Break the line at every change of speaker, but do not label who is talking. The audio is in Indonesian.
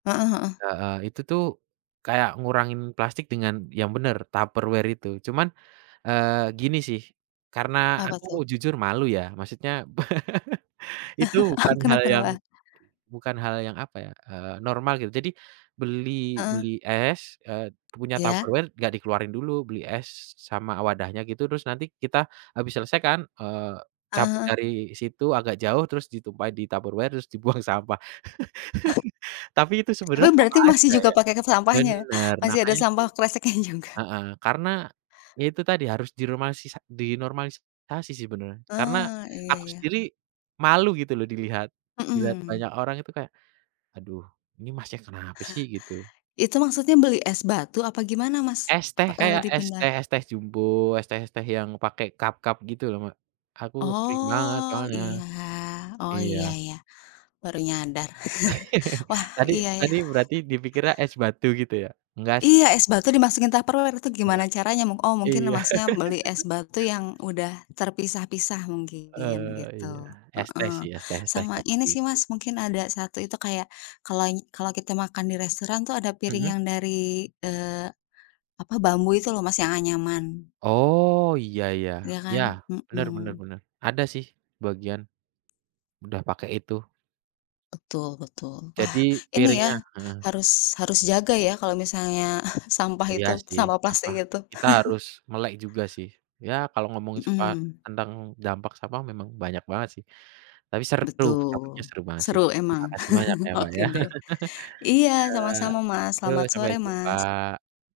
Heeh heeh.
Heeh, itu tuh kayak ngurangin plastik dengan yang bener Tupperware itu. Cuman, eee, gini sih karena
Apa
aku
tuh?
jujur malu ya, maksudnya itu
Ah,
bukan hal
kenapa
yang
kenapa?
bukan hal yang apa ya, eee, normal, gitu. Jadi beli beli
Heeh.
es, eee, punya
Iya.
Tupperware nggak dikeluarin dulu, beli es s sama wadahnya gitu, terus nanti kita habis selesaikan, eee,
Ah
cabut
hah heeh.
dari situ agak jauh terus ditumpah di Tupperware terus dibuang sampah.
Ah.
Tapi itu
Tapi
sebenarnya sama
berarti masih
aja
juga
ya,
pakai ikat sampahnya,
benar,
masih ada
makanya itu
sampah kresek nya juga.
heeh, karena ya itu tadi harus diromasisas dinormalisasi sih sebenarnya, karena
Ah, iya
aku
iya.
sendiri malu gitu loh dilihat dilihat
Mhm.
banyak orang itu kayak, "Aduh, ini masnya kenapa sih?" Gitu.
Itu maksudnya beli es batu apa gimana Mas?
Es
Apa,
teh
eee,
kayak es
dipindah
teh es teh jumbo, es teh-es teh yang pake cup-cup gitu loh Mbak, aku sering banget
Oh,
soalnya.
iya. Oh,
Iya.
iya iya, baru nyadar. Wah,
Tadi
iya, yah.
tadi berarti dipikirnya es batu gitu ya? Enggak sih.
Iya, es batu dimasukin Tupperware, itu gimana
Enggak.
caranya? Mung oh, mungkin
Iya.
Masnya beli es batu yang udah terpisah-pisah mungkin,
Eee, iya.
gitu.
Es teh
Heeh,
sih es teh-es teh
sama
kayak
ini sih
gitu.
Mas mungkin ada 1 itu kayak kalau ngi kalau kita makan di restoran tuh ada piring
Mhm.
yang dari, eee, apa, bambu itu loh Mas yang anyaman.
Oh, iya iya,
Iya kan?
iya, bener bener
Mhm.
bener, ada sih bagian, udah pakai itu.
Betul betul, wah,
Jadi
ini ya
piringnya heeh.
harus harus jaga ya kalo misalnya sampah
Iya
itu,
sih
sampah
apa?
plastik itu.
Kita harus melek juga sih. Ya kalau ngomongin suka
Mhm.
tentang dampak sampah memang banyak banget sih. Tapi seru topiknya
Betul,
seru banget sih,
seru
terima
emang?
kasih banyak ya, Mbak, ya.
Oke deh. Iya, sama-sama, Mas.
Iya, yo,
Selamat
sampai
sore, Mas.
jumpa.